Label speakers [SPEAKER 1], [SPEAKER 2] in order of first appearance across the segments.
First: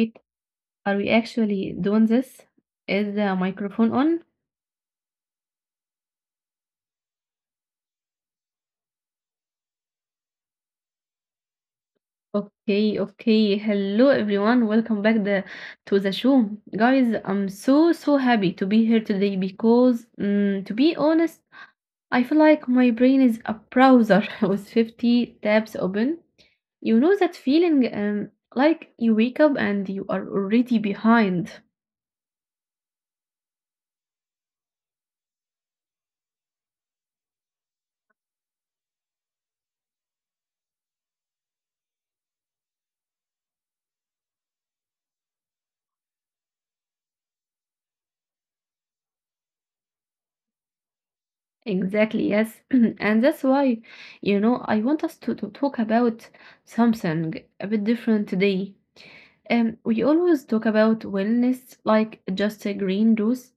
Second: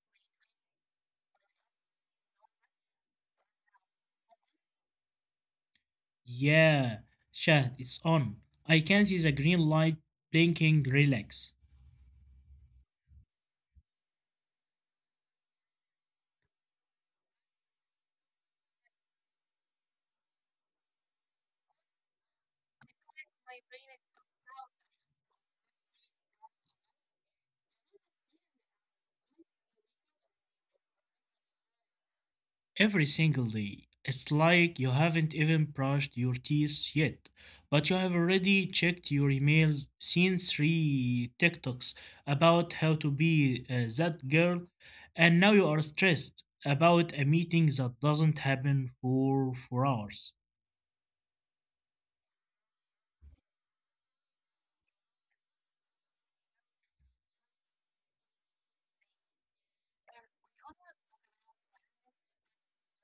[SPEAKER 1] wait. Are we actually doing this? Is the microphone on?
[SPEAKER 2] Yeah, Shahd, it's on. I can see the green light blinking, relax.
[SPEAKER 1] Okay. Hello everyone. Welcome back the to the show. Guys, I'm so happy to be here today because to be honest, I feel like my brain is a browser with 50 tabs open. You know that feeling like you wake up and you are already behind.
[SPEAKER 2] Every single day. It's like you haven't even brushed your teeth yet, but you have already checked your emails, seen three TikToks about how to be that girl, and now you are stressed about a meeting that doesn't happen for 4 hours.
[SPEAKER 1] Exactly, yes. And that's why, I want us to talk about something a bit different today. We always talk about wellness like just a green juice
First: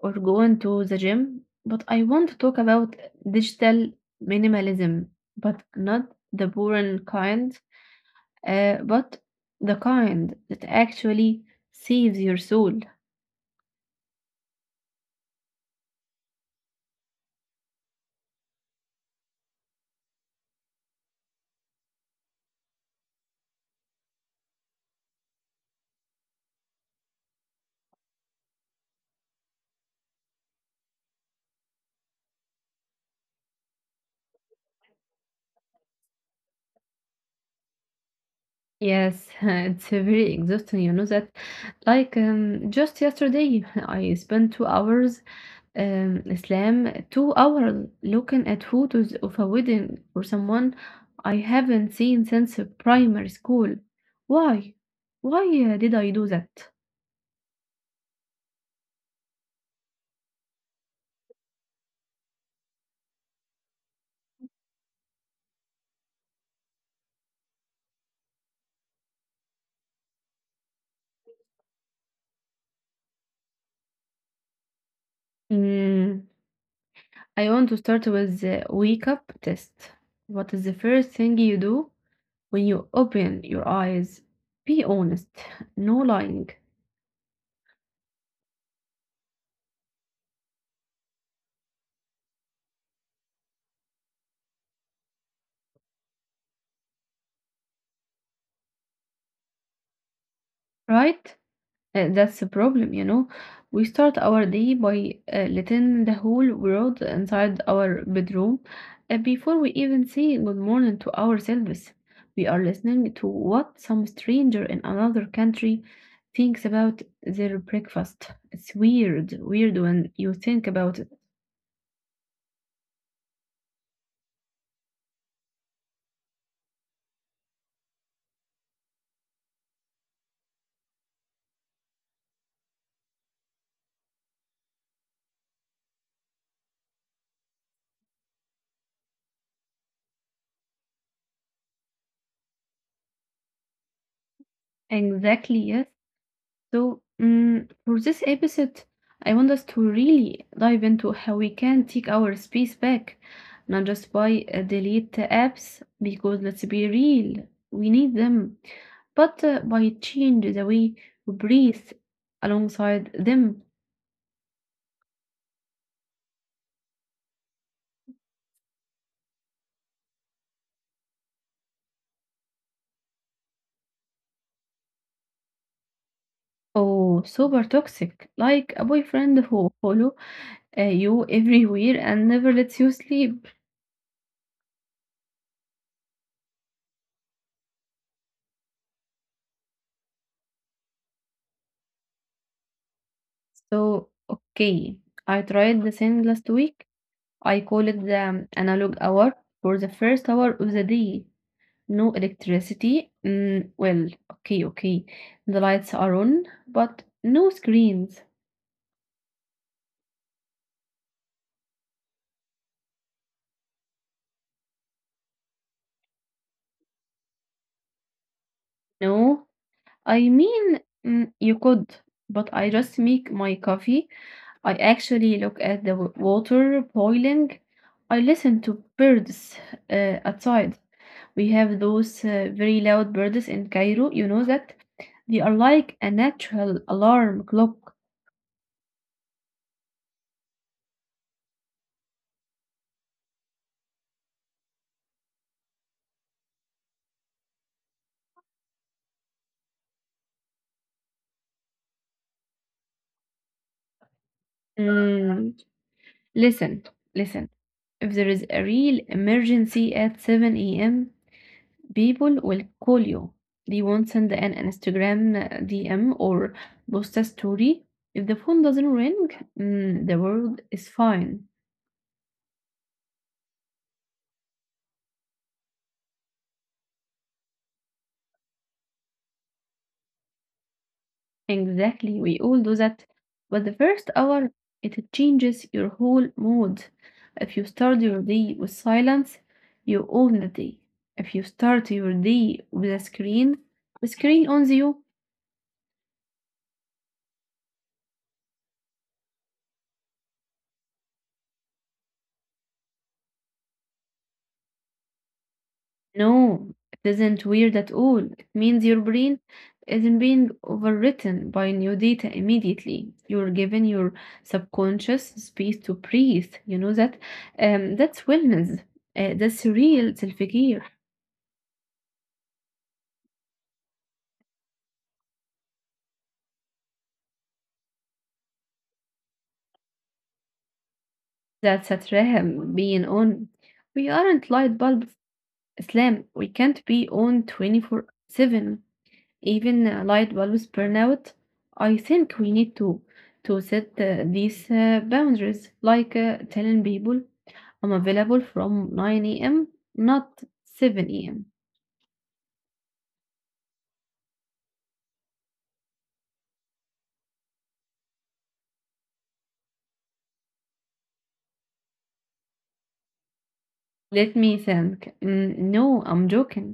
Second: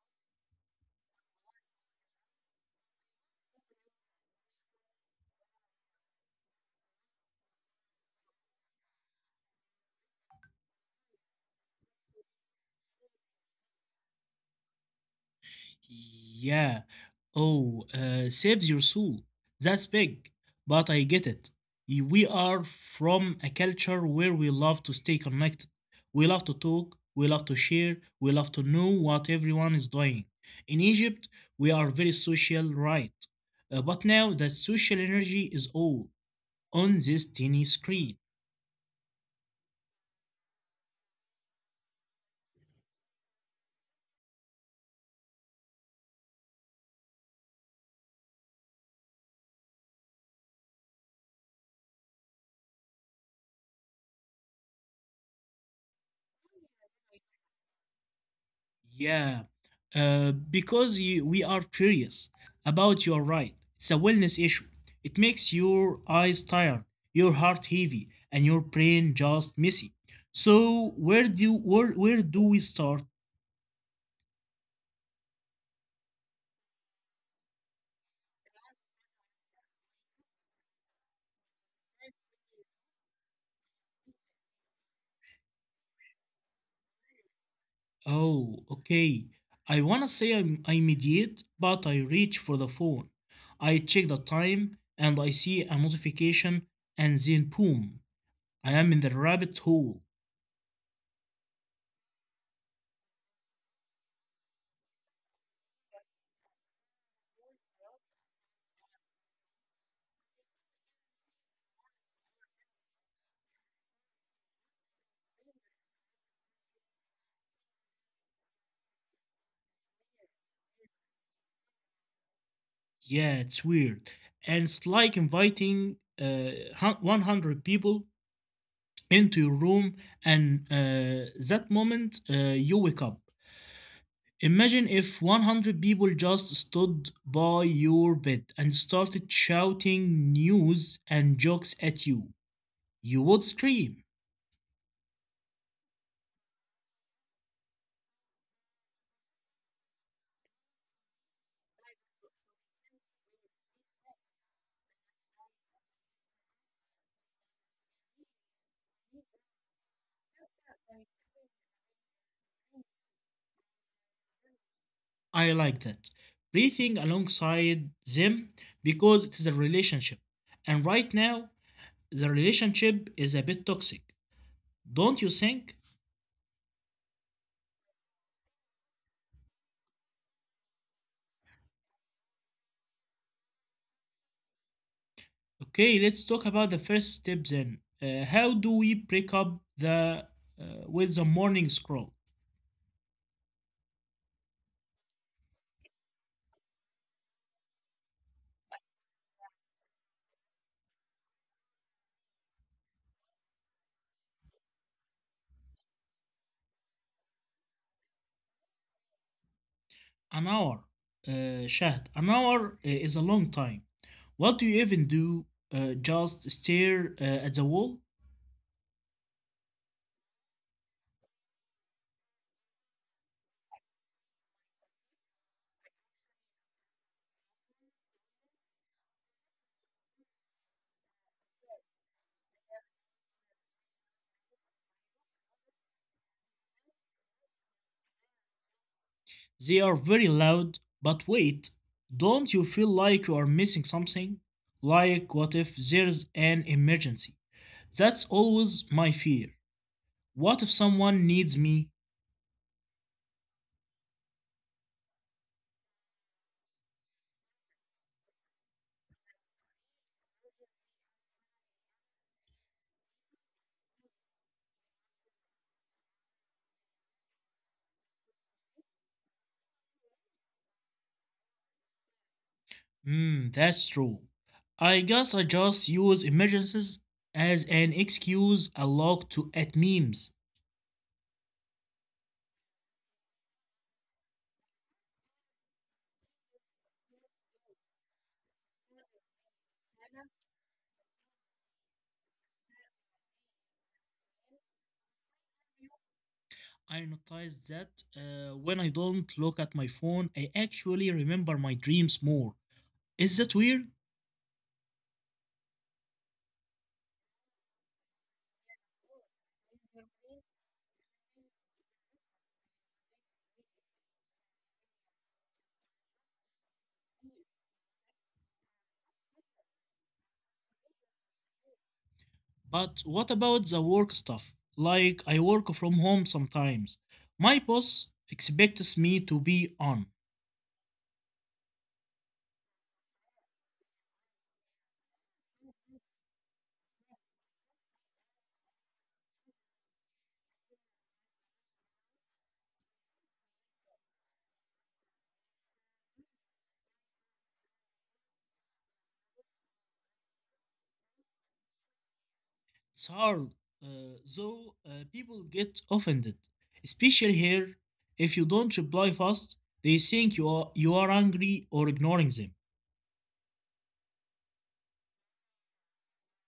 [SPEAKER 1] or going to the gym, but I want to talk about digital minimalism, but not the boring kind, but the kind that actually saves your soul.
[SPEAKER 2] Yeah. Oh, saves your soul. That's big. But I get it. We are from a culture where we love to stay connected. We love to talk. We love to share. We love to know what everyone is doing. In Egypt, we are very social, right? But now that social energy is all on this tiny screen.
[SPEAKER 1] Yes, it's very exhausting. You know that, just yesterday, I spent 2 hours, Islam, 2 hours looking at photos of a wedding for someone I haven't seen since primary school. Why? Why did I do that?
[SPEAKER 2] Yeah, because we are curious about your right. It's a wellness issue. It makes your eyes tired, your heart heavy, and your brain just messy. So where do we start?
[SPEAKER 1] Mm, I want to start with the wake up test. What is the first thing you do when you open your eyes? Be honest, no lying,
[SPEAKER 2] Oh, okay. I wanna say I mediate, but I reach for the phone. I check the time and I see a notification, and then boom, I am in the rabbit hole.
[SPEAKER 1] right? That's the problem, you know. We start our day by letting the whole world inside our bedroom before we even say good morning to ourselves. We are listening to what some stranger in another country thinks about their breakfast. It's weird when you think about it.
[SPEAKER 2] Yeah, it's weird. And it's like inviting 100 people into your room, and that moment you wake up. Imagine if 100 people just stood by your bed and started shouting news and jokes at you. You would scream.
[SPEAKER 1] Exactly, yes. So, for this episode, I want us to really dive into how we can take our space back, not just by delete the apps, because let's be real, we need them, but by change the way we breathe alongside them.
[SPEAKER 2] I like that. Breathing alongside them because it is a relationship. And right now, the relationship is a bit toxic, don't you think?
[SPEAKER 1] Oh, super toxic, like a boyfriend who follow you everywhere and never lets you sleep.
[SPEAKER 2] Okay, let's talk about the first step then. How do we break up the with the morning scroll?
[SPEAKER 1] So, okay, I tried the thing last week I call it the analog hour. For the first hour of the day, no electricity. Mm, well, okay. The lights are on, but no screens.
[SPEAKER 2] An hour, Shahd. An hour is a long time. What do you even do? Just stare at the wall?
[SPEAKER 1] No, I mean, mm, you could, but I just make my coffee. I actually look at the water boiling. I listen to birds outside. We have those very loud birds in Cairo, you know that? They are like a natural alarm clock.
[SPEAKER 2] They are very loud, but wait, don't you feel like you are missing something? Like, what if there's an emergency? That's always my fear. What if someone needs me?
[SPEAKER 1] Mm, Listen, listen. If there is a real emergency at 7 a.m., people will call you. They won't send an Instagram DM or post a story. If the phone doesn't ring, mm, the world is fine.
[SPEAKER 2] Hmm, that's true. I guess I just use emergencies as an excuse a lot to at memes.
[SPEAKER 1] Exactly, we all do that. But the first hour, it changes your whole mood. If you start your day with silence, you own the day. If you start your day with a screen, the screen owns you.
[SPEAKER 2] I noticed that when I don't look at my phone, I actually remember my dreams more. Is that weird?
[SPEAKER 1] No, it isn't weird at all. It means your brain isn't being overwritten by new data immediately. You're giving your subconscious space to breathe. You know that that's wellness. That's real self-care.
[SPEAKER 2] But what about the work stuff? Like I work from home sometimes. My boss expects me to be on.
[SPEAKER 1] That's a traham being on. We aren't light bulbs, Islam. We can't be on 24/7. Even light bulbs burn out. I think we need to set these boundaries, like telling people I'm available from 9 a.m., not 7 a.m.
[SPEAKER 2] It's hard, uh, though, people get offended, especially here. If you don't reply fast, they think you are angry or ignoring them.
[SPEAKER 1] Let me think. Mm, no, I'm joking.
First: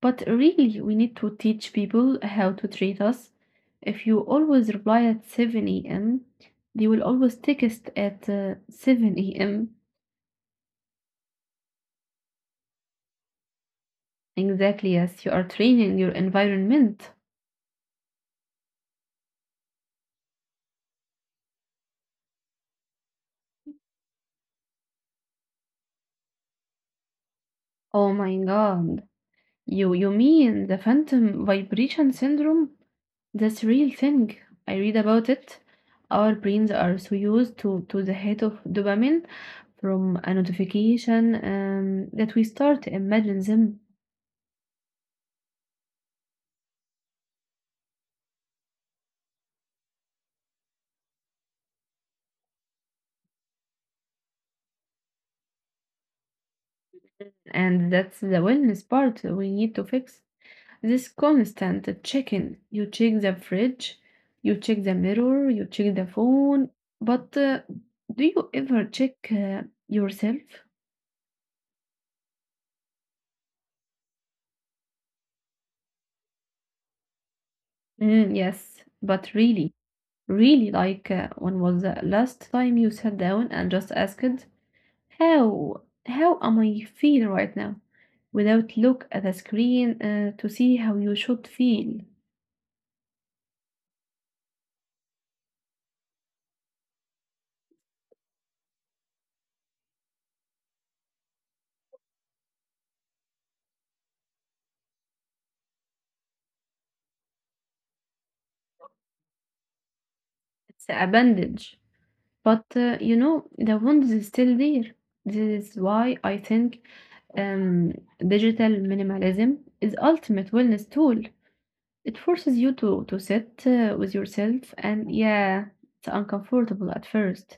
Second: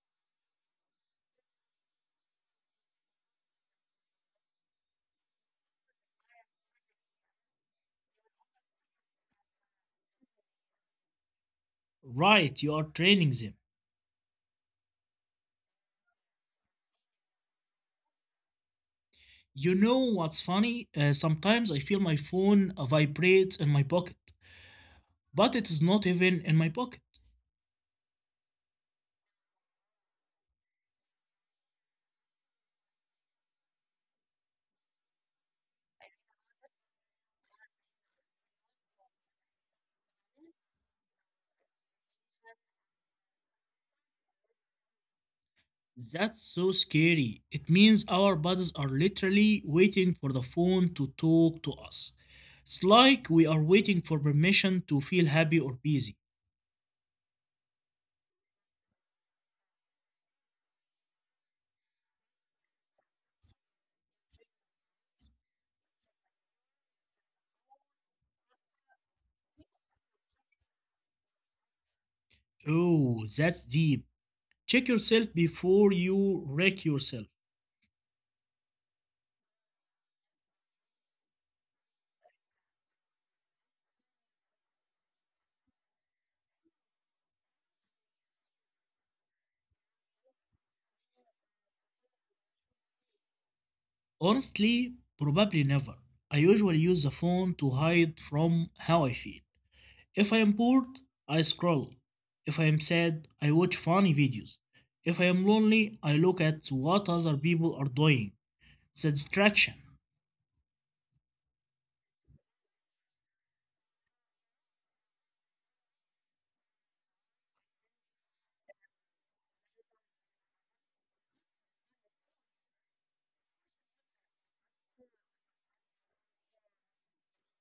[SPEAKER 1] But really, we need to teach people how to treat us. If you always reply at 7 a.m., they will always text at 7 a.m.
[SPEAKER 2] Right, you are training them.
[SPEAKER 1] Exactly, yes, you are training your environment.
[SPEAKER 2] You know what's funny? Sometimes I feel my phone vibrates in my pocket, but it is not even in my pocket.
[SPEAKER 1] Oh my god, you mean the phantom vibration syndrome? That's real thing. I read about it. Our brains are so used to the hit of dopamine from a notification that we start to imagine them.
[SPEAKER 2] That's so scary. It means our bodies are literally waiting for the phone to talk to us. It's like we are waiting for permission to feel happy or busy.
[SPEAKER 1] And that's the wellness part we need to fix. This constant checking. You check the fridge, you check the mirror, you check the phone. But do you ever check yourself?
[SPEAKER 2] Oh, that's deep. Check yourself before you wreck yourself.
[SPEAKER 1] Mm, yes, but really. Really, like, when was the last time you sat down and just asked, how am I feel right now? Without look at the screen to see how you should feel.
[SPEAKER 2] Honestly, probably never. I usually use the phone to hide from how I feel. If I am bored, I scroll. If I am sad, I watch funny videos. If I am lonely, I look at what other people are doing. It's a distraction.
[SPEAKER 1] It's a bandage. But you know, the wound is still there. This is why I think um, digital minimalism is ultimate wellness tool. It forces you to sit with yourself, and yeah, it's uncomfortable at first,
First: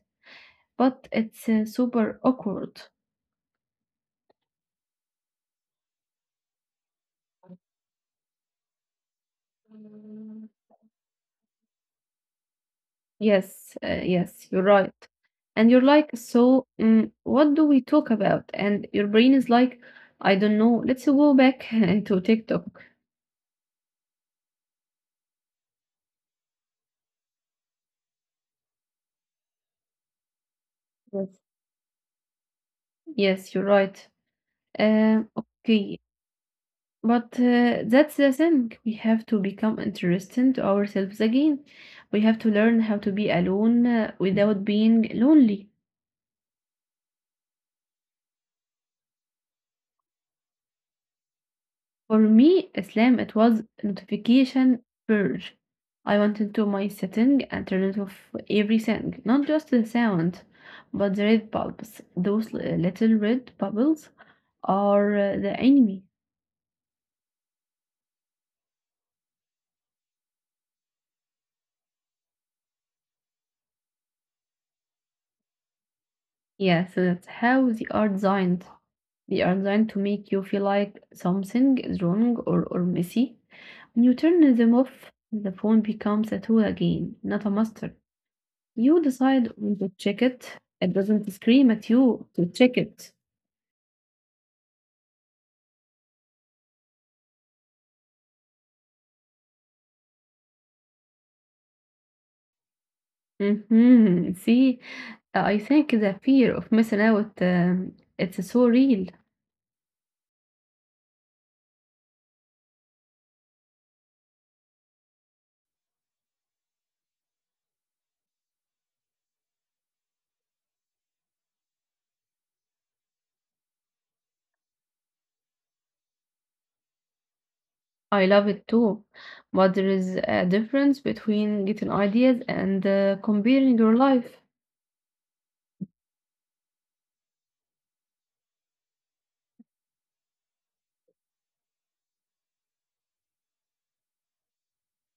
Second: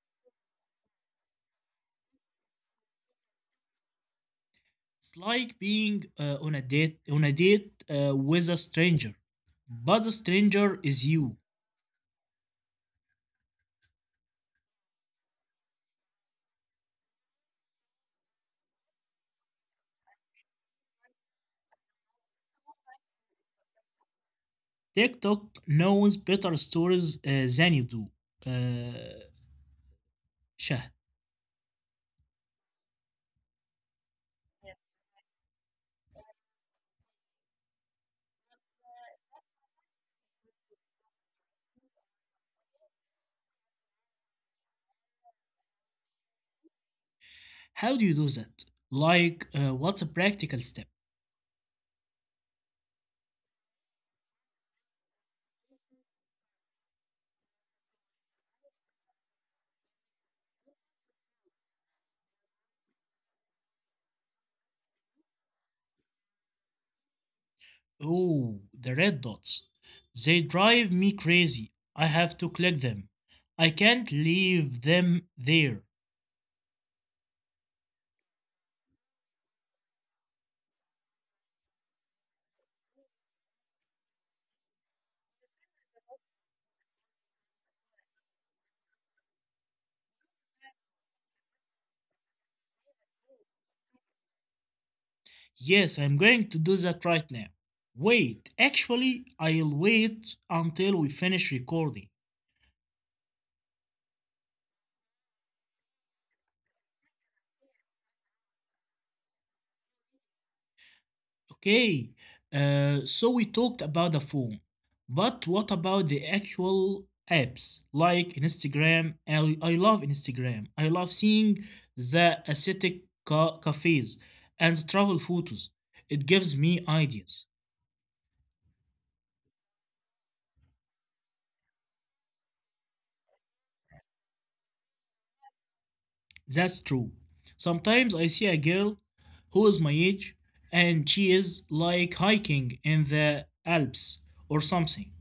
[SPEAKER 1] but it's super awkward.
[SPEAKER 2] It's like being on a date with a stranger, but the stranger is you.
[SPEAKER 1] Yes, you're right. And you're like, so what do we talk about? And your brain is like, I don't know. Let's go back to TikTok.
[SPEAKER 2] TikTok knows better stories than you do. Uh, Shahd,
[SPEAKER 1] Yes. Yes, you're right. Okay, but that's the thing. We have to become interesting to ourselves again. We have to learn how to be alone without being lonely.
[SPEAKER 2] how do you do that? Like, what's a practical step?
[SPEAKER 1] For me, Islam, it was notification purge. I went into my setting and turned off everything, not just the sound, but the red bulbs. Those little red bubbles are the enemy.
[SPEAKER 2] Oh, the red dots. They drive me crazy. I have to click them. I can't leave them there.
[SPEAKER 1] Yes, that's how they are designed. They are designed to make you feel like something is wrong or messy. When you turn them off, the phone becomes a tool again, not a master. You decide when to check it. It doesn't scream at you to check it.
[SPEAKER 2] Yes, I'm going to do that right now. Wait, actually, I'll wait until we finish recording.
[SPEAKER 1] See, I think the fear of missing out, it's so real.
[SPEAKER 2] Okay, so we talked about the phone, but what about the actual apps like Instagram? I love Instagram. I love seeing the aesthetic cafes and the travel photos. It gives me ideas.
[SPEAKER 1] I love it too. But there is a difference between getting ideas and comparing your life.
[SPEAKER 2] That's true. Sometimes I see a girl who is my age and she is like hiking in the Alps or something,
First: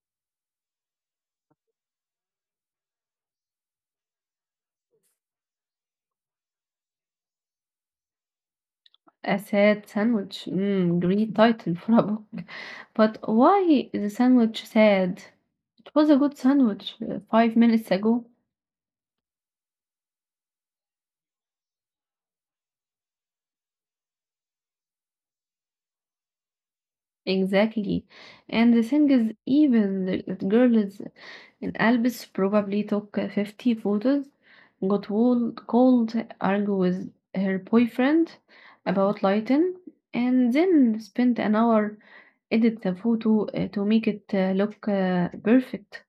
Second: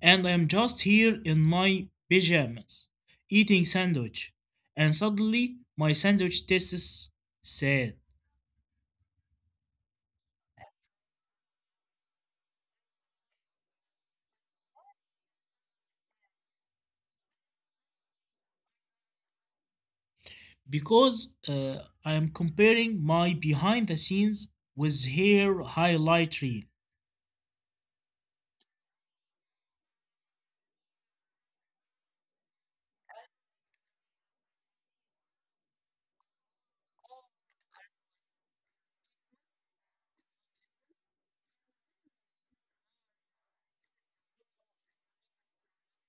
[SPEAKER 2] and I'm just here in my pajamas eating sandwich, and suddenly my sandwich tastes sad
[SPEAKER 1] A sad sandwich. Mm, great title for a book. But why the sandwich sad? It was a good sandwich 5 minutes ago.
[SPEAKER 2] because I am comparing my behind the scenes with her highlight reel.
[SPEAKER 1] Exactly. And the thing is, even that girl is in Albus probably took 50 photos, got cold, argue with her boyfriend about lighting, and then spent an hour edit the photo to make it look perfect.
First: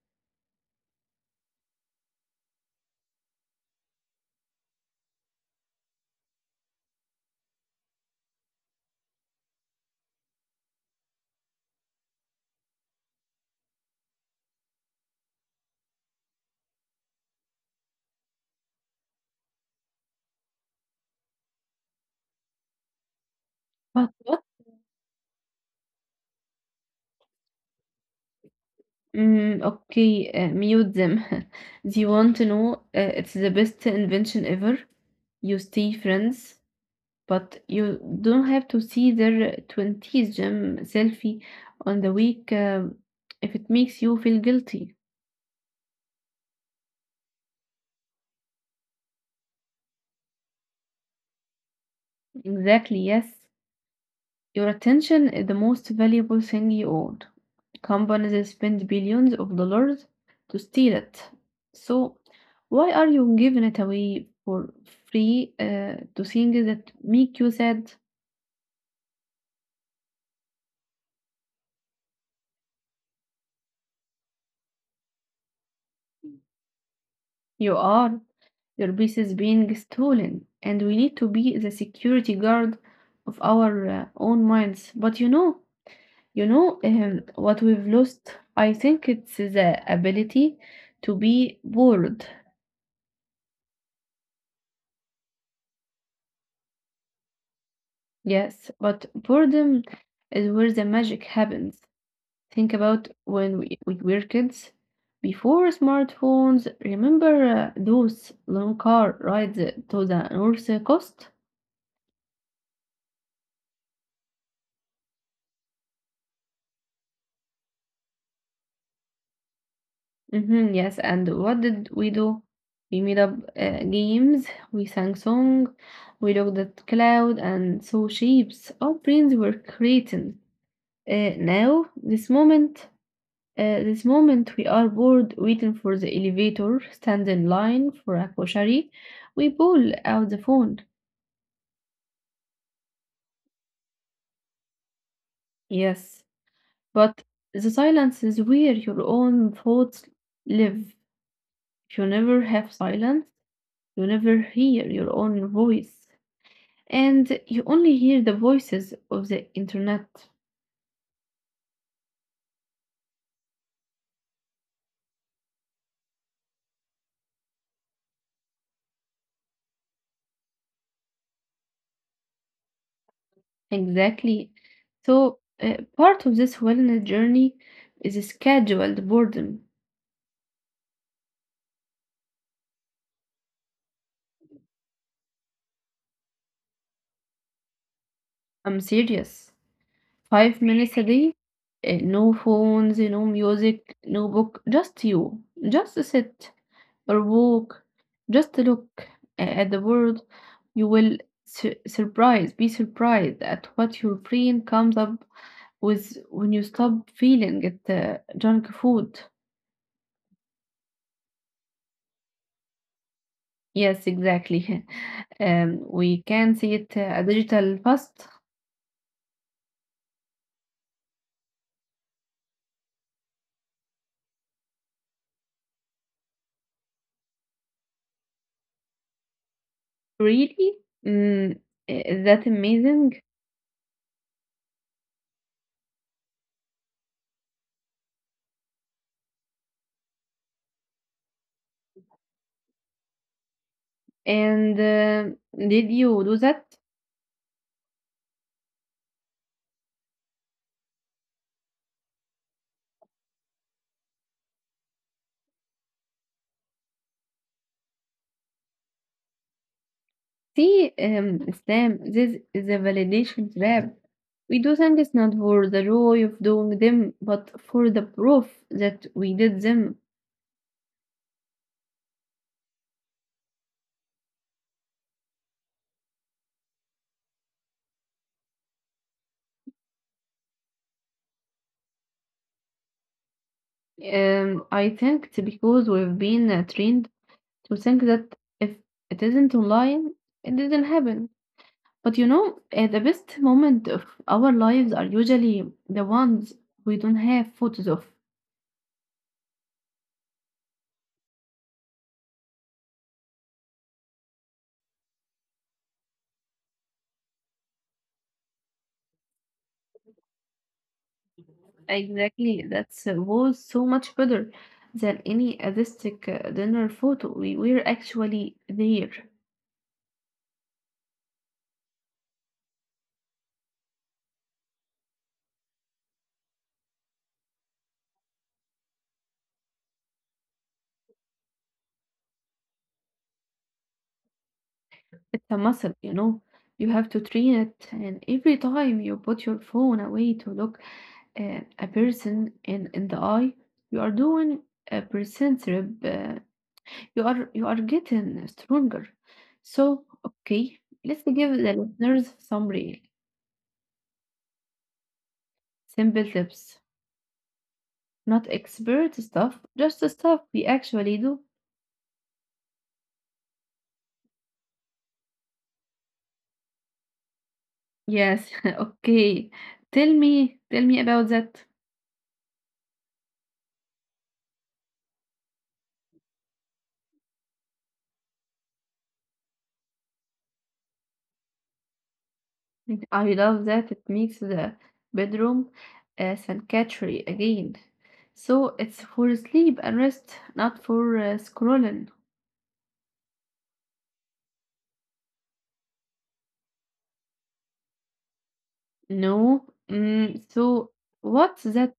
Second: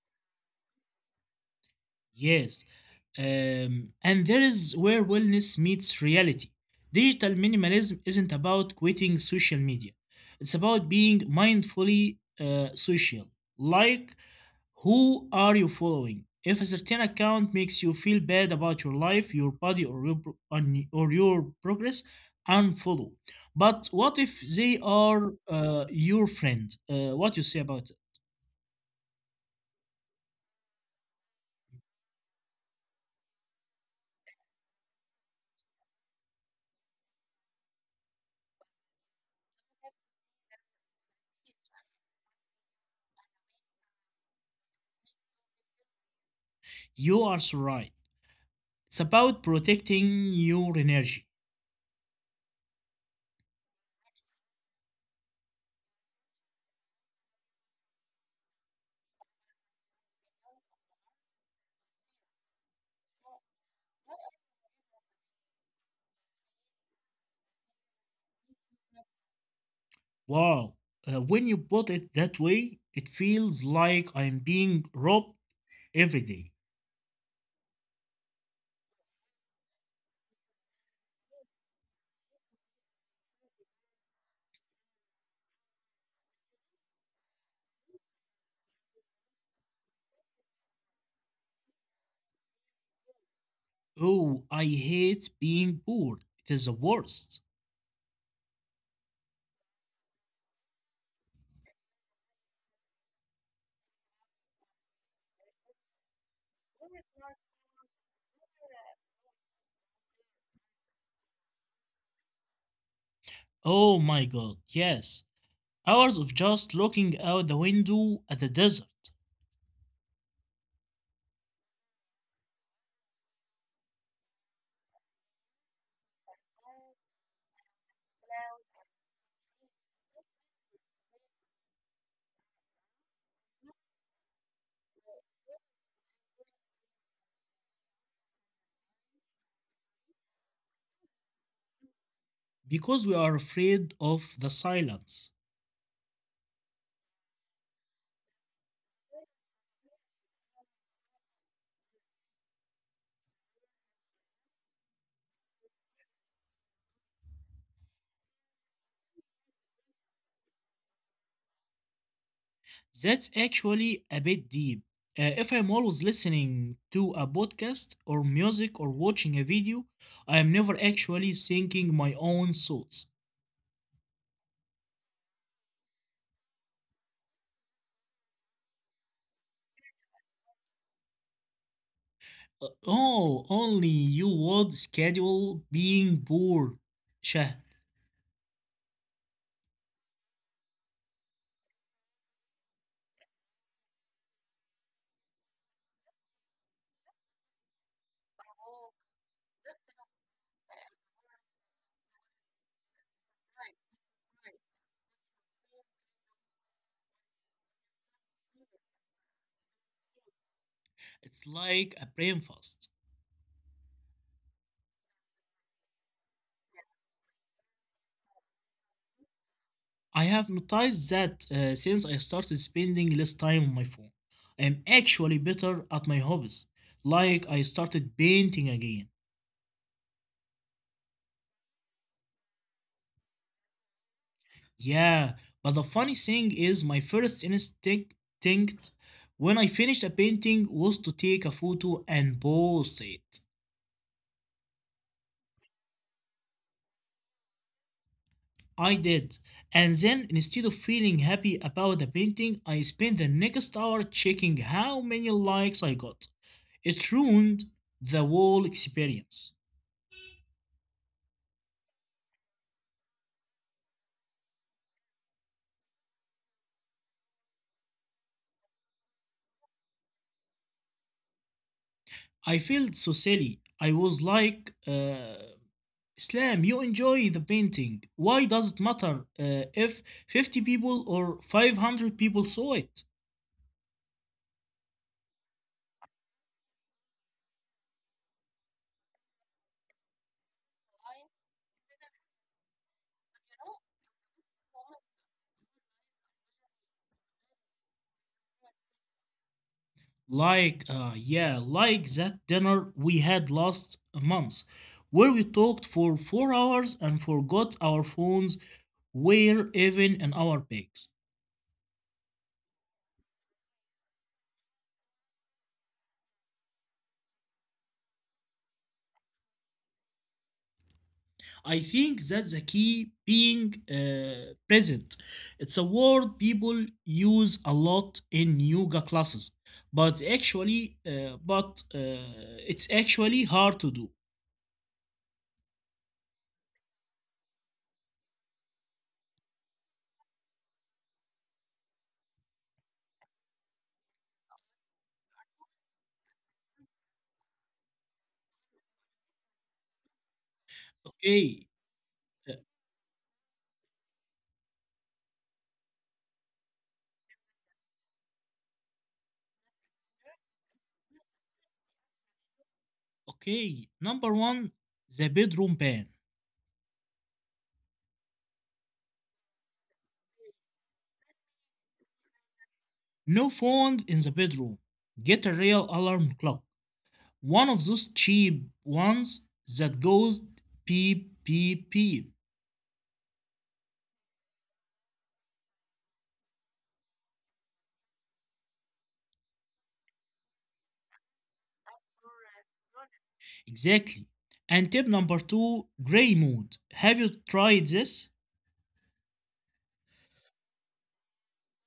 [SPEAKER 2] Yes. And there is where wellness meets reality. Digital minimalism isn't about quitting social media, it's about being mindfully social. Like, who are you following? If a certain account makes you feel bad about your life, your body, or your progress, unfollow. But what if
[SPEAKER 1] But
[SPEAKER 2] they are your friend? What you say about it?
[SPEAKER 1] Okay, mute them. Do you want to know? It's the best invention ever. You stay friends, but you don't have to see their 20s gym selfie on the week if it makes you feel guilty.
[SPEAKER 2] You are so right. It's about protecting your energy.
[SPEAKER 1] Exactly, yes. Your attention is the most valuable thing you own. Companies spend billions of dollars to steal it. So, why are you giving it away for free to things that make you sad?
[SPEAKER 2] Wow, when you put it that way, it feels like I'm being robbed every day.
[SPEAKER 1] You are. Your piece is being stolen, and we need to be the security guard of our own minds. But you know what we've lost? I think it's the ability to be bored.
[SPEAKER 2] Oh, I hate being poor. It is the worst.
[SPEAKER 1] Yes, but boredom is where the magic happens. Think about when we were kids. Before smartphones, remember those long car rides to the North Coast?
[SPEAKER 2] Oh my god, yes. Hours of just looking out the window at the desert
[SPEAKER 1] Mm-hmm, yes, and what did we do? We made up games, we sang song, we looked at cloud and saw shapes. Our brains were creating. Now, this moment we are bored waiting for the elevator, stand in line for a grocery. We pull out the phone.
[SPEAKER 2] because we are afraid of the silence.
[SPEAKER 1] Yes, but the silence is where your own thoughts live. You never have silence. You never hear your own voice. And you only hear the voices of the internet.
[SPEAKER 2] That's actually a bit deep. If I'm always listening to a podcast or music or watching a video, I am never actually thinking my own thoughts.
[SPEAKER 1] Exactly. So, part of this wellness journey is scheduled boredom.
[SPEAKER 2] Oh, only you would schedule being bored, Shahd.
[SPEAKER 1] I'm serious. 5 minutes a day, no phones, no music, no book, just you. Just sit or walk, just look at the world. You will be surprised at what your brain comes up with when you stop feeling it junk food.
[SPEAKER 2] It's like a brain fast.
[SPEAKER 1] Yes, exactly. We can see it a digital fast.
[SPEAKER 2] I have noticed that since I started spending less time on my phone, I am actually better at my hobbies. Like I started painting again.
[SPEAKER 1] Really, mm, is that amazing?
[SPEAKER 2] Yeah, but the funny thing is, my first instinct when I finished a painting was to take a photo and post it.
[SPEAKER 1] And did you do that?
[SPEAKER 2] I did. And then, instead of feeling happy about the painting, I spent the next hour checking how many likes I got. It ruined the whole experience.
[SPEAKER 1] See, Islam, this is a validation trap. We do things not for the joy of doing them, but for the proof that we did them.
[SPEAKER 2] I felt so silly. I was like, Islam, you enjoy the painting. Why does it matter if 50 people or 500 people saw it?
[SPEAKER 1] I think it's because we've been trained to think that if it isn't online, it didn't happen. But you know, the best moment of our lives are usually the ones we don't have photos of.
[SPEAKER 2] Like, yeah, like that dinner we had last month, where we talked for 4 hours and forgot our phones were even in our bags.
[SPEAKER 1] Exactly. That's was so much better than any artistic dinner photo. We were actually there.
[SPEAKER 2] I think that's the key being present. It's a word people use a lot in yoga classes, but actually, but it's actually hard to do.
[SPEAKER 1] It's a muscle, you know. You have to train it, and every time you put your phone away to look a person in the eye, you are doing a percent rep. You are getting stronger. So okay, let's give the
[SPEAKER 2] Okay,
[SPEAKER 1] listeners
[SPEAKER 2] uh,
[SPEAKER 1] some real simple tips, not expert stuff, just the stuff we actually do.
[SPEAKER 2] okay. Number one, the bedroom ban.
[SPEAKER 1] Yes. Okay. Tell me about that.
[SPEAKER 2] No phones in the bedroom. Get a real alarm clock. One of those cheap ones that goes beep, beep, beep.
[SPEAKER 1] I love that it makes the bedroom sanctuary again. So it's for sleep and rest, not for scrolling.
[SPEAKER 2] Exactly. And tip number two, gray mode. Have you tried this?
[SPEAKER 1] No. Mm, so what's that?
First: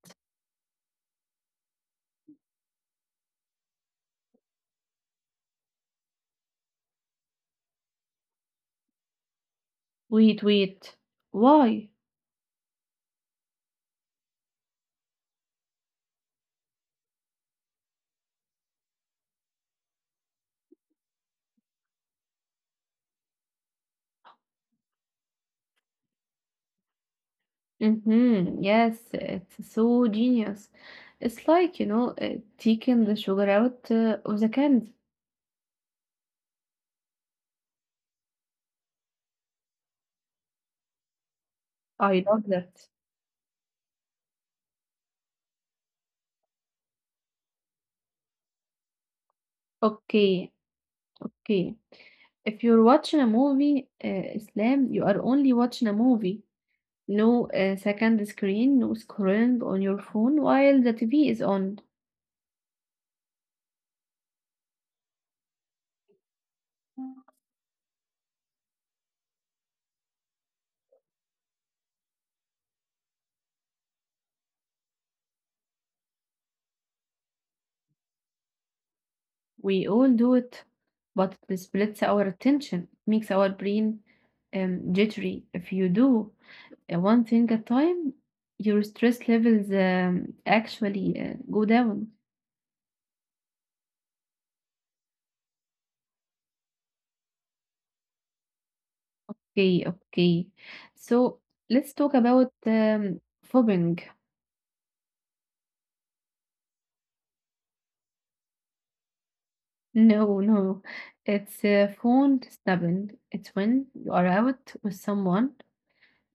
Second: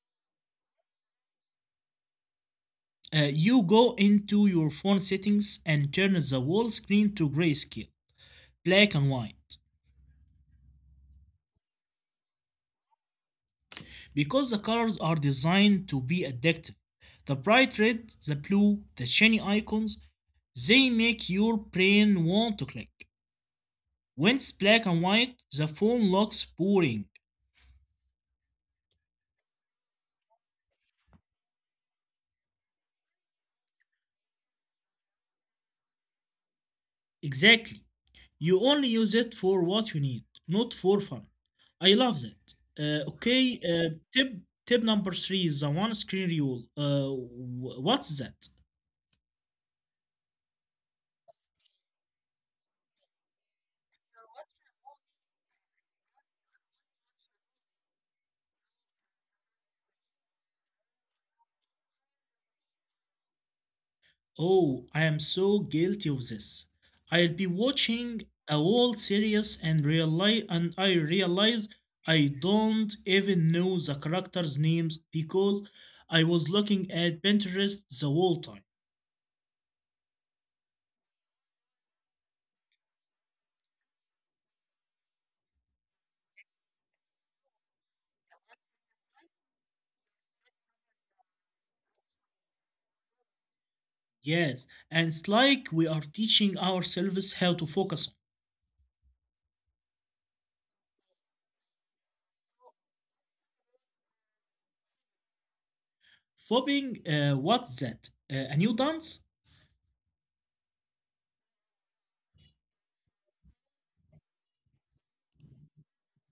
[SPEAKER 2] You go into your phone settings and turn the whole screen to grayscale, black and white.
[SPEAKER 1] Wait. Why?
[SPEAKER 2] Because the colors are designed to be addictive. The bright red, the blue, the shiny icons, they make your brain want to click. When it's black and white, the phone looks boring.
[SPEAKER 1] Mm-hmm. Yes, it's so genius. It's like, you know, taking the sugar out of the candy.
[SPEAKER 2] Exactly. You only use it for what you need, not for fun. I love
[SPEAKER 1] I
[SPEAKER 2] that.
[SPEAKER 1] love that.
[SPEAKER 2] Uh, okay, uh, tip tip number three is the one screen rule. What's that?
[SPEAKER 1] Okay, Okay. If you're watching a movie, Islam, you are only watching a movie. No second screen, no scrolling on your phone while the TV is on.
[SPEAKER 2] Oh, I am so guilty of this. I'll be watching a whole series and realize and I realize I don't even know the characters' names because I was looking at Pinterest the whole time.
[SPEAKER 1] We all do it, but it splits our attention, makes our brain jittery. If you do one thing at a time, your stress levels actually go down.
[SPEAKER 2] Yes, and it's like we are teaching ourselves how to focus on.
[SPEAKER 1] Okay, okay. So let's talk about phobing.
[SPEAKER 2] Fobbing, what's that? A new dance?
[SPEAKER 1] No, no. It's phone snubbing. It's when you are out with someone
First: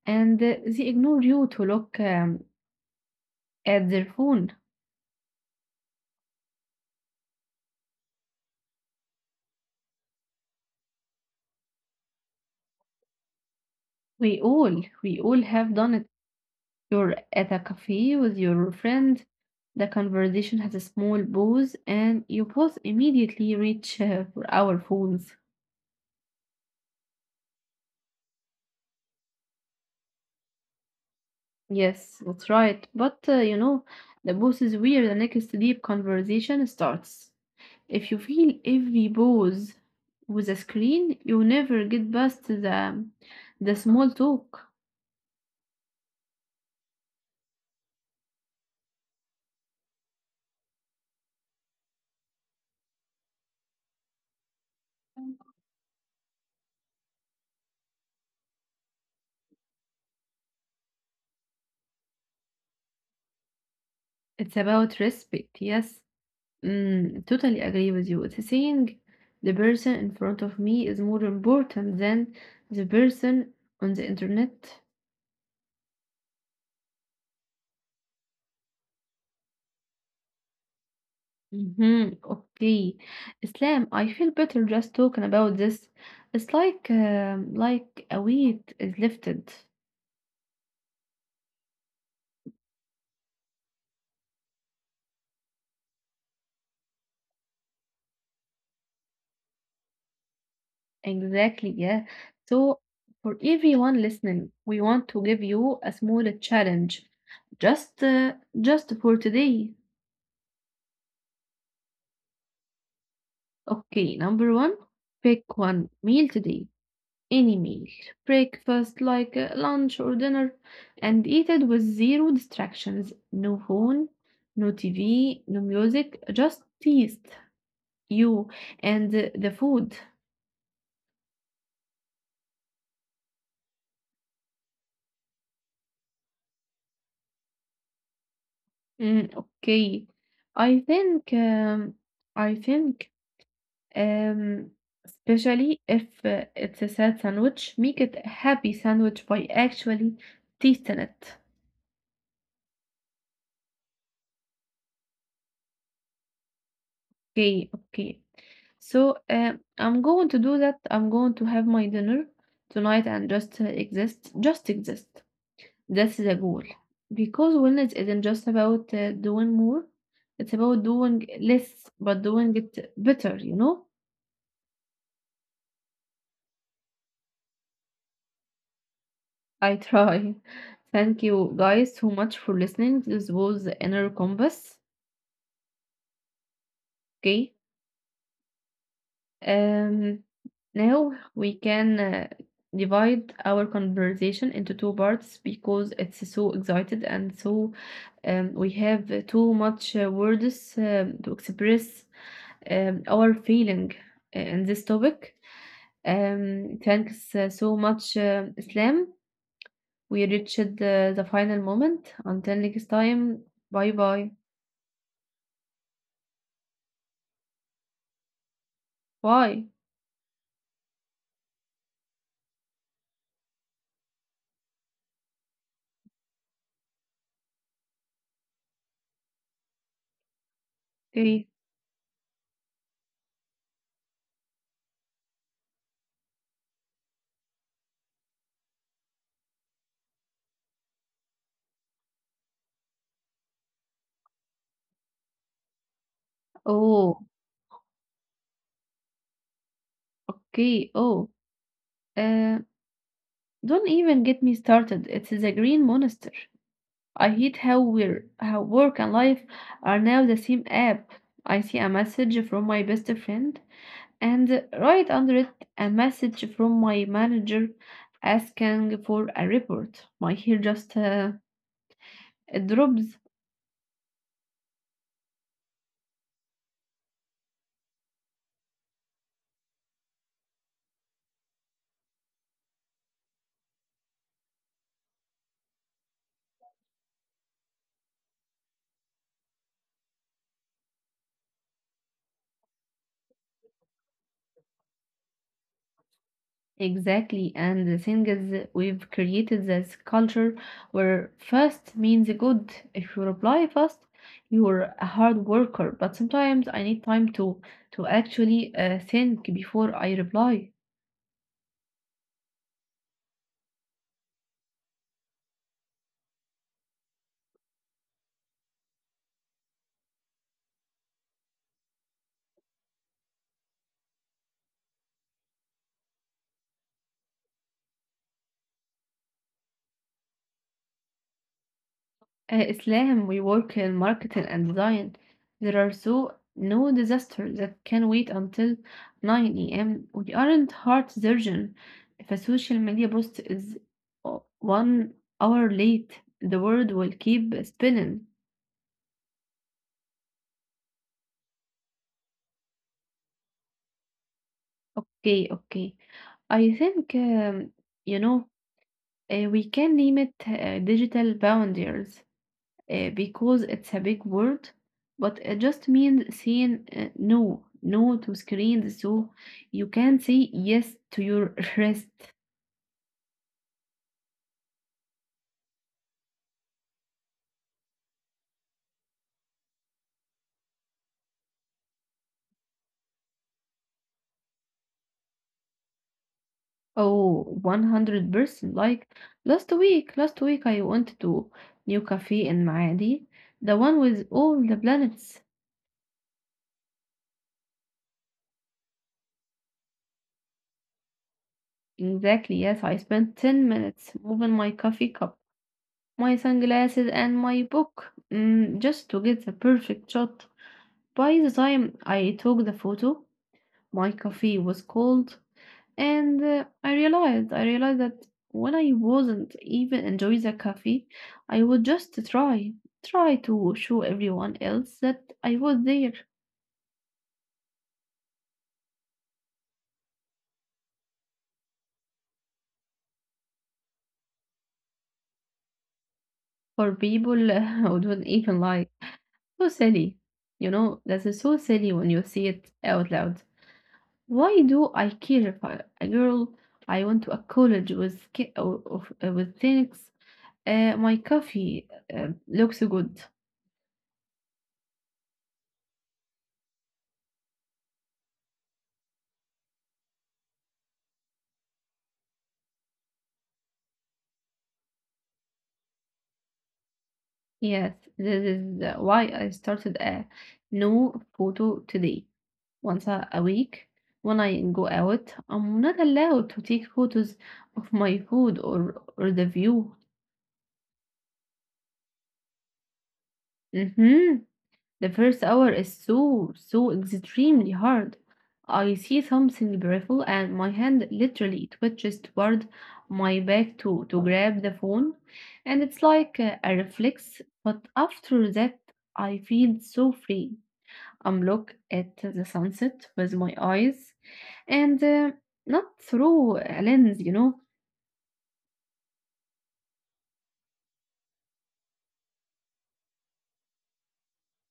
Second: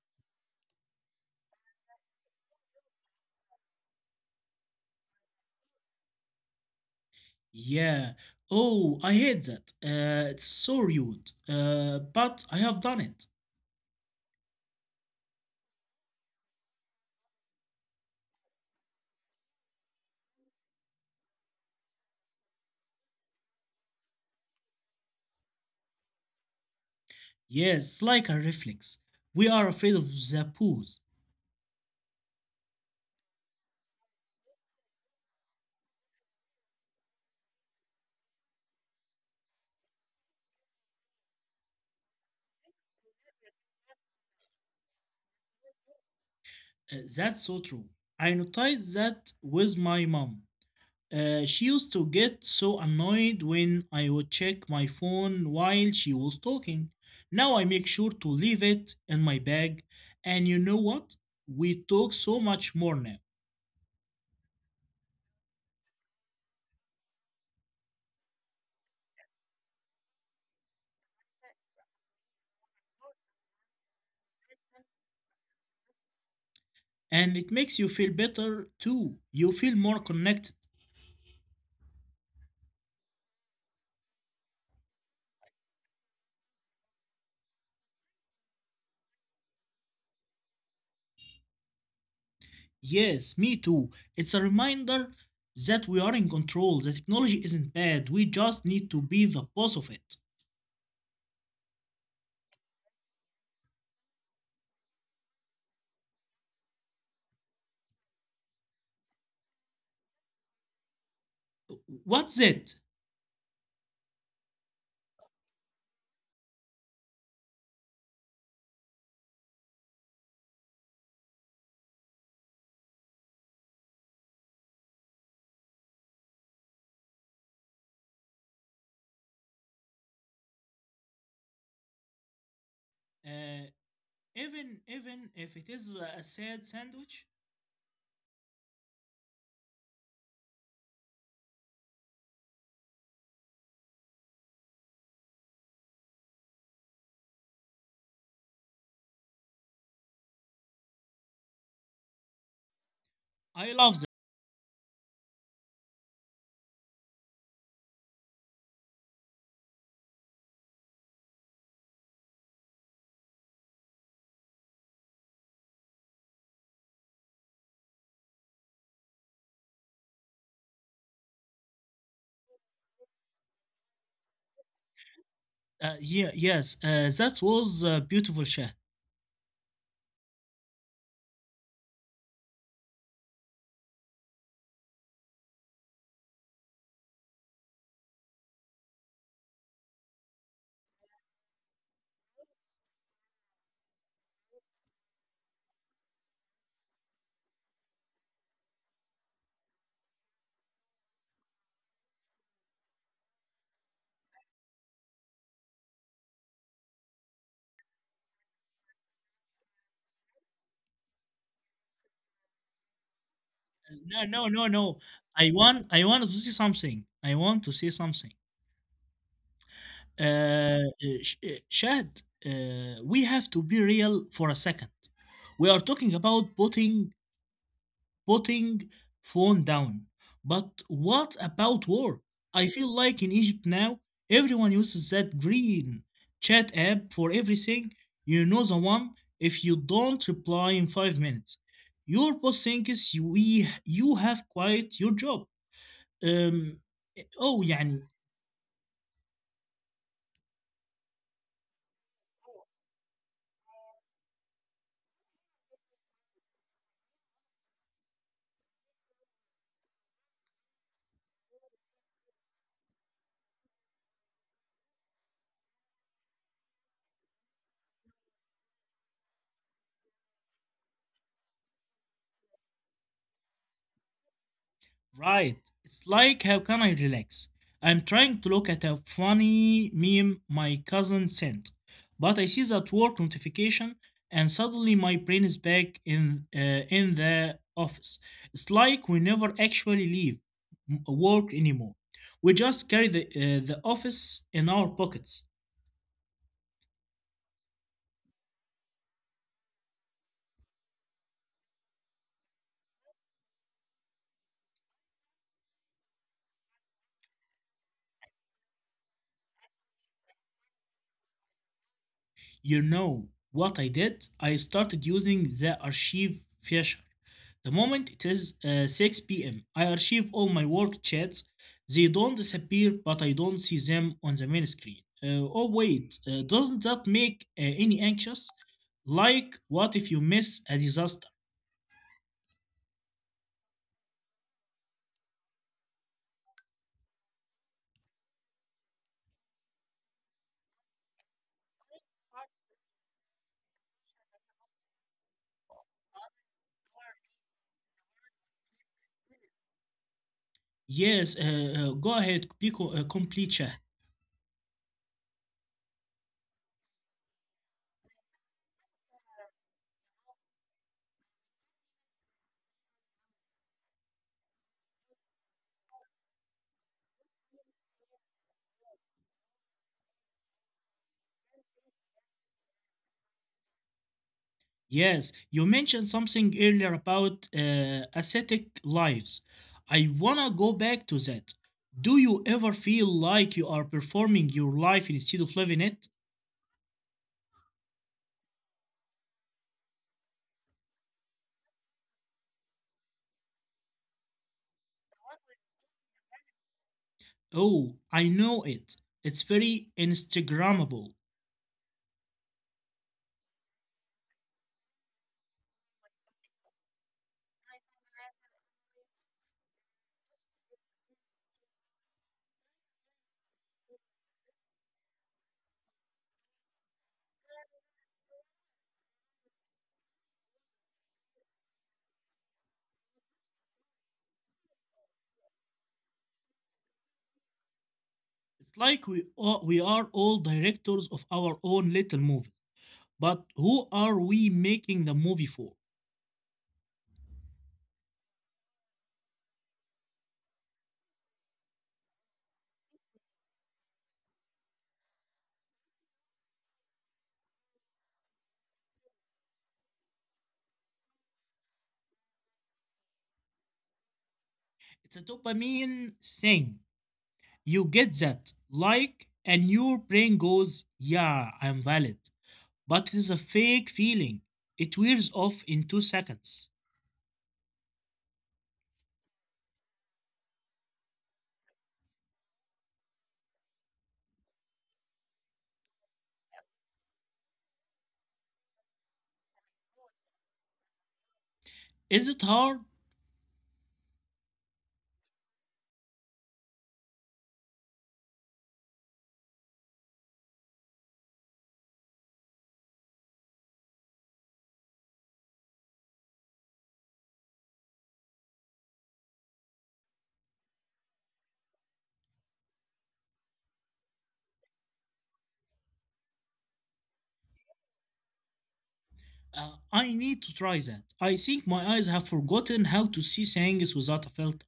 [SPEAKER 1] and they ignore you to look at their phone.
[SPEAKER 2] Yeah. Oh, I hate that. It's so rude. But I have done it.
[SPEAKER 1] We all have done it. You're at a cafe with your friend. The conversation has a small pause, and you both immediately reach for our phones.
[SPEAKER 2] Yes, like a reflex. We are afraid of the pools.
[SPEAKER 1] Yes, that's right. But the pause is where the next deep conversation starts. If you feel every pause with a screen, you never get past the small talk.
[SPEAKER 2] That's so true. I noticed that with my mom. She used to get so annoyed when I would check my phone while she was talking. Now I make sure to leave it in my bag. And you know what? We talk so much more now.
[SPEAKER 1] It's about respect. Yes, totally agree with you. It's saying the person in front of me is more important than the person on the internet.
[SPEAKER 2] And it makes you feel better too. You feel more connected.
[SPEAKER 1] Mm-hmm. Okay, Islam. I feel better just talking about this. It's like a weight is lifted.
[SPEAKER 2] Yes, me too. It's a reminder that we are in control. The technology isn't bad. We just need to be the boss of it.
[SPEAKER 1] Exactly, yeah. So, for everyone listening, we want to give you a small challenge just uh, just for today.
[SPEAKER 2] What's it?
[SPEAKER 1] Okay, number one, pick one meal today, any meal, breakfast like lunch or dinner, and eat it with zero distractions, no phone, no TV, no music, just taste you and the food.
[SPEAKER 2] Uh, even if it is a sad sandwich,
[SPEAKER 1] Mm, okay, I think I think. Um, especially if it's a sad sandwich, make it a happy sandwich by actually tasting it.
[SPEAKER 2] I love that.
[SPEAKER 1] Okay, okay. So I'm going to do that. I'm going to have my dinner tonight and just exist, just exist. That's the goal. Because wellness isn't just about doing more, it's about doing less, but doing it better, you know?
[SPEAKER 2] Yeah, yes. That was a beautiful chat.
[SPEAKER 1] I try. Thank you guys so much for listening. This was Inner Compass. Okay. Um, now we can divide our conversation into two parts because it's so excited and so we have too much words to express our feeling in this topic. Thanks so much, Islam. We reached the final moment. Until next time, bye
[SPEAKER 2] No,
[SPEAKER 1] bye.
[SPEAKER 2] no, no, no. I want to see something. I want to see something.
[SPEAKER 1] Bye.
[SPEAKER 2] Uh, uh, Shad, we have to be real for a second. We are talking about putting phone down. But what
[SPEAKER 1] Okay.
[SPEAKER 2] about work? I feel like in Egypt now, everyone uses that green chat app for everything. You know the one. If you don't reply in 5 minutes, your boss thinks you have quit your job. Um,
[SPEAKER 1] Oh,
[SPEAKER 2] oh, يعني.
[SPEAKER 1] okay. Oh. Uh, Don't even get me started. It is a green monster. I hate how we're how work and life are now the same app. I see a message from my best friend and right under it a message from my manager asking for a report. My hair just it drops.
[SPEAKER 2] Right. It's like, how can I relax? I'm trying to look at a funny meme my cousin sent, but I see that work notification and suddenly my brain is back in the office. It's like we never actually leave work anymore. We just carry the office in our pockets.
[SPEAKER 1] Exactly, and the thing is, we've created this culture where fast means good. If you reply fast, you're a hard worker. But sometimes I need time to actually think before I reply.
[SPEAKER 2] You know what I did? I started using the archive feature. The moment it is 6 p.m., I archive all my work chats. They don't disappear, but I don't see them on the main screen. Oh, wait, doesn't that make any anxious? Like, what if you miss a disaster?
[SPEAKER 1] Islam, we work in marketing and design. There are so no disaster that can wait until 9 a.m. We aren't heart surgeon. If a social media post is 1 hour late, the world will keep spinning.
[SPEAKER 2] Yes, go ahead, be complete, Shah.
[SPEAKER 1] Okay, okay. I think you know we can name it digital boundaries, because it's a big word, but it just means saying no, no to screens. So you can say yes to your rest.
[SPEAKER 2] Yes, you mentioned something earlier about ascetic lives. I wanna go back to that. Do you ever feel like you are performing your life instead of living it?
[SPEAKER 1] Oh, 100%. Like last week I went to new cafe in Maadi, the one with all the planets.
[SPEAKER 2] Oh, I know it. It's very Instagrammable.
[SPEAKER 1] Exactly, yes, I spent 10 minutes moving my coffee cup, my sunglasses, and my book just to get the perfect shot. By the time I took the photo, my coffee was cold and uh, I realized that when I wasn't even enjoying the coffee I would just try to show everyone else that I was there
[SPEAKER 2] It's like we are all directors of our own little movie. But who are we making the movie for?
[SPEAKER 1] for people who don't even like so silly, you know, that is so silly when you see it out loud. Why do I care if I, a girl I went to a college with with things my coffee looks good.
[SPEAKER 2] It's a dopamine thing. You get that, like, and your brain goes, yeah, I'm valid. But it is a fake feeling. It wears off in 2 seconds.
[SPEAKER 1] Yes, this is why I started a no photo today. Once a week, when I go out, I'm not allowed to take photos of my food or the view.
[SPEAKER 2] Is it hard?
[SPEAKER 1] hmm The first hour is so extremely hard. I see something beautiful and my hand literally twitches toward my back to grab the phone, and it's like a reflex. But after that, I feel so free and look at the sunset with my eyes and not through a lens, you know.
[SPEAKER 2] I need to try that. I think my eyes have forgotten how to see things without a filter.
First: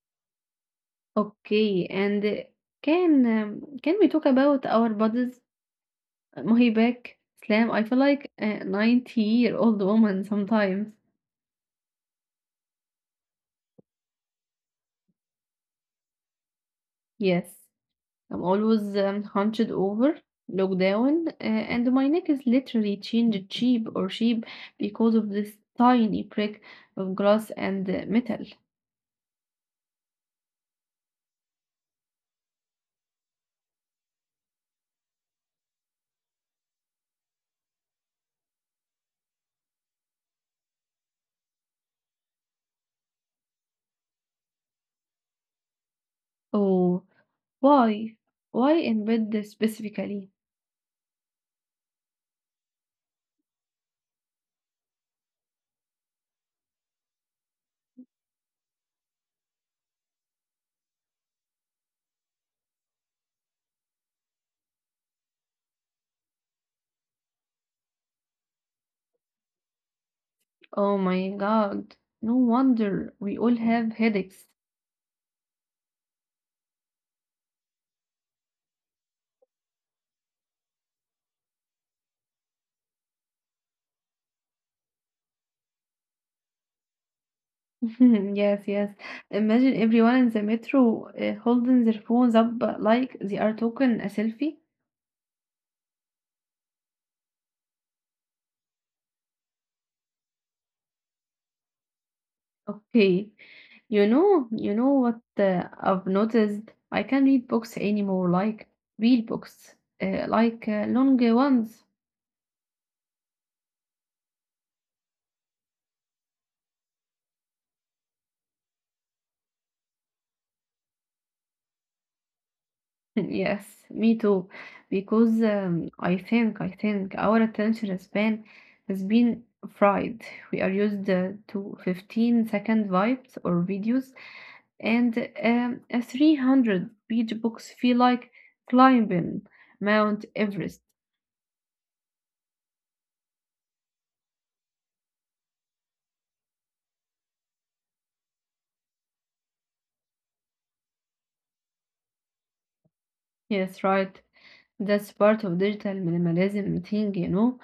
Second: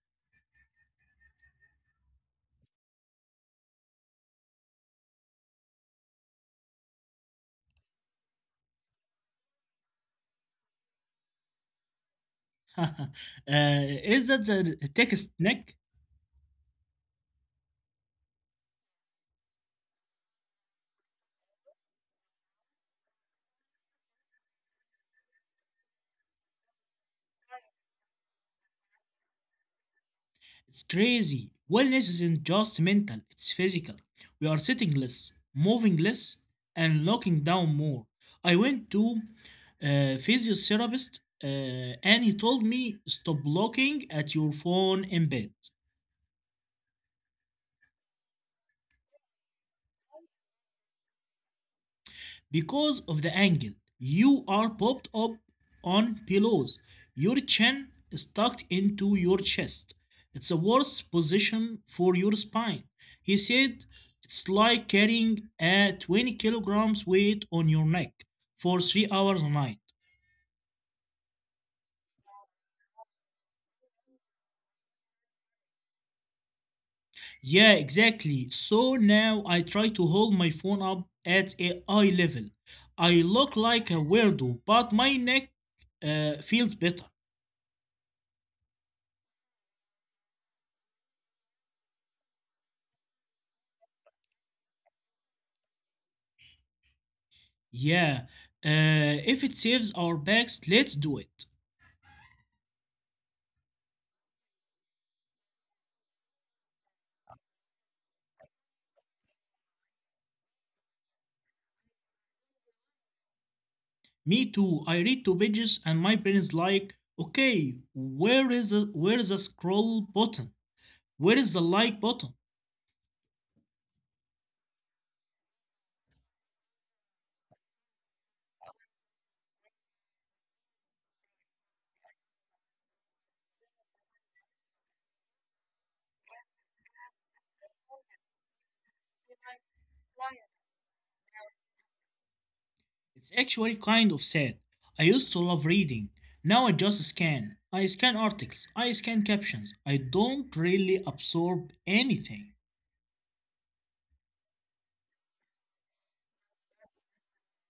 [SPEAKER 1] Okay, and can we talk about our bodies? Mahi back, Slam. I feel like a 90-year-old woman sometimes.
[SPEAKER 2] uh, is that the text neck?
[SPEAKER 1] Yes, I'm always hunched over, looked down, and my neck is literally changed cheap or sheep because of this tiny prick of glass and metal.
[SPEAKER 2] It's crazy. Wellness isn't just mental, it's physical. We are sitting less, moving less, and locking down more. I went to a physiotherapist and he told me stop looking at your phone in bed.
[SPEAKER 1] Oh, why? Why in bed specifically?
[SPEAKER 2] Because of the angle. You are popped up on pillows. Your chin is tucked into your chest. It's a worse position for your spine. He said it's like carrying a 20 kilograms weight on your neck for 3 hours a night.
[SPEAKER 1] Oh my God. No wonder we all have headaches.
[SPEAKER 2] Yeah, exactly. So now I try to hold my phone up at a eye level. I look like a weirdo, but my neck feels better.
[SPEAKER 1] Yes, yes. Imagine everyone in the metro holding their phones up like they are taking a selfie.
[SPEAKER 2] Yeah, if it saves our backs, let's do it.
[SPEAKER 1] Okay. You know what I've noticed? I can't read books anymore, like real books, long ones.
[SPEAKER 2] Me too. I read two pages and my brain is like, okay, where is the scroll button? Where is the like button?
[SPEAKER 1] Yes, me too. Because I think our attention span has been fried. We are used to 15 second vibes or videos, and a 300-page books feel like climbing Mount Everest.
[SPEAKER 2] It's actually kind of sad. I used to love reading. Now I just scan. I scan articles. I scan captions. I don't really absorb anything.
[SPEAKER 1] Yes, right. That's part of digital minimalism thing, you know.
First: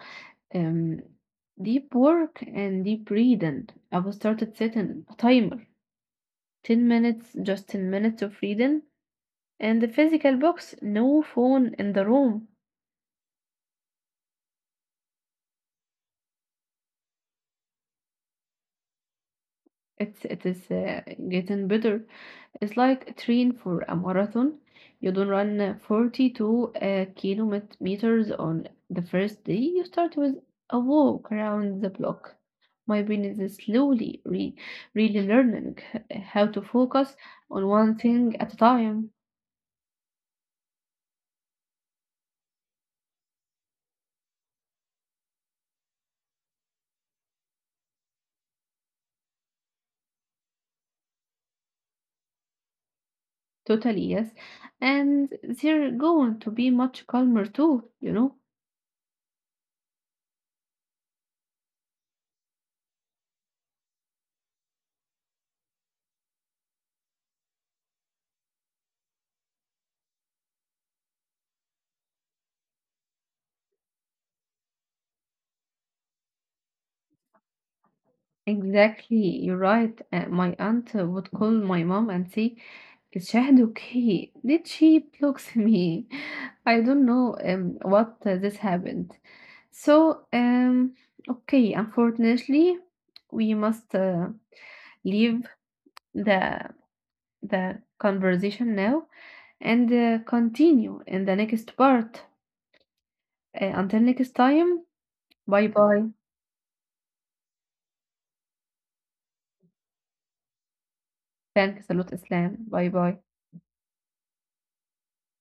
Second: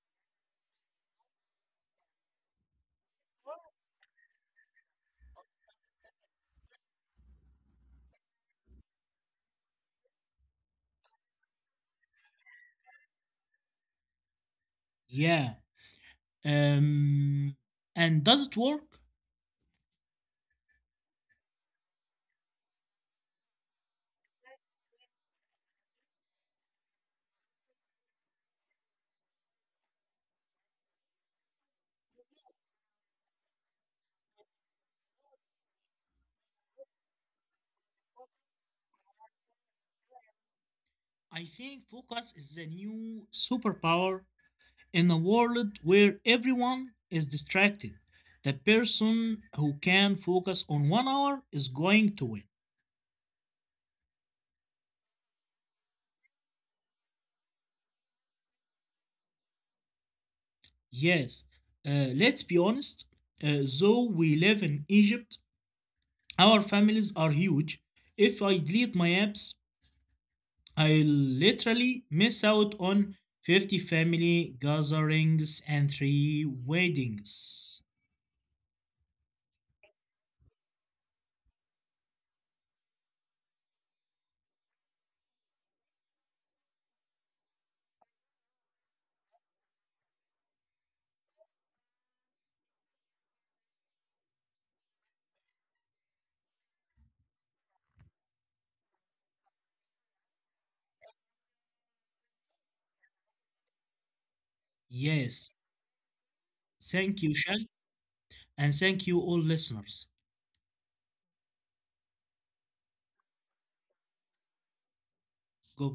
[SPEAKER 1] Um, deep work and deep reading. I've started setting a timer. 10 minutes, just 10 minutes of reading. And the physical box, no phone in the room.
[SPEAKER 2] Yeah. Um, and does it work?
[SPEAKER 1] It is getting better. It's like train for a marathon. You don't run 42 kilometers on the first day. You start with a walk around the block. My brain is slowly re really learning how to focus on one thing at a time.
[SPEAKER 2] I think focus is the new superpower in a world where everyone is distracted, the person who can focus on one hour is going to win.
[SPEAKER 1] Totally, yes. And they're going to be much calmer too, you know?
[SPEAKER 2] Yes, let's be honest, though we live in Egypt, our families are huge. If I delete my apps, I literally miss out on 50 family gatherings and three weddings.
[SPEAKER 1] Exactly, you're right. My aunt would call my mom and say, is Shahid okay? Did she blocks me? I don't know what this happened. So, okay, unfortunately, we must leave the the conversation now and continue in the next part. Until next time,
[SPEAKER 2] Yes,
[SPEAKER 1] bye bye.
[SPEAKER 2] thank you, Shal, and thank you, all listeners.
[SPEAKER 1] Thanks a lot, Islam. Bye bye.
[SPEAKER 2] Goodbye.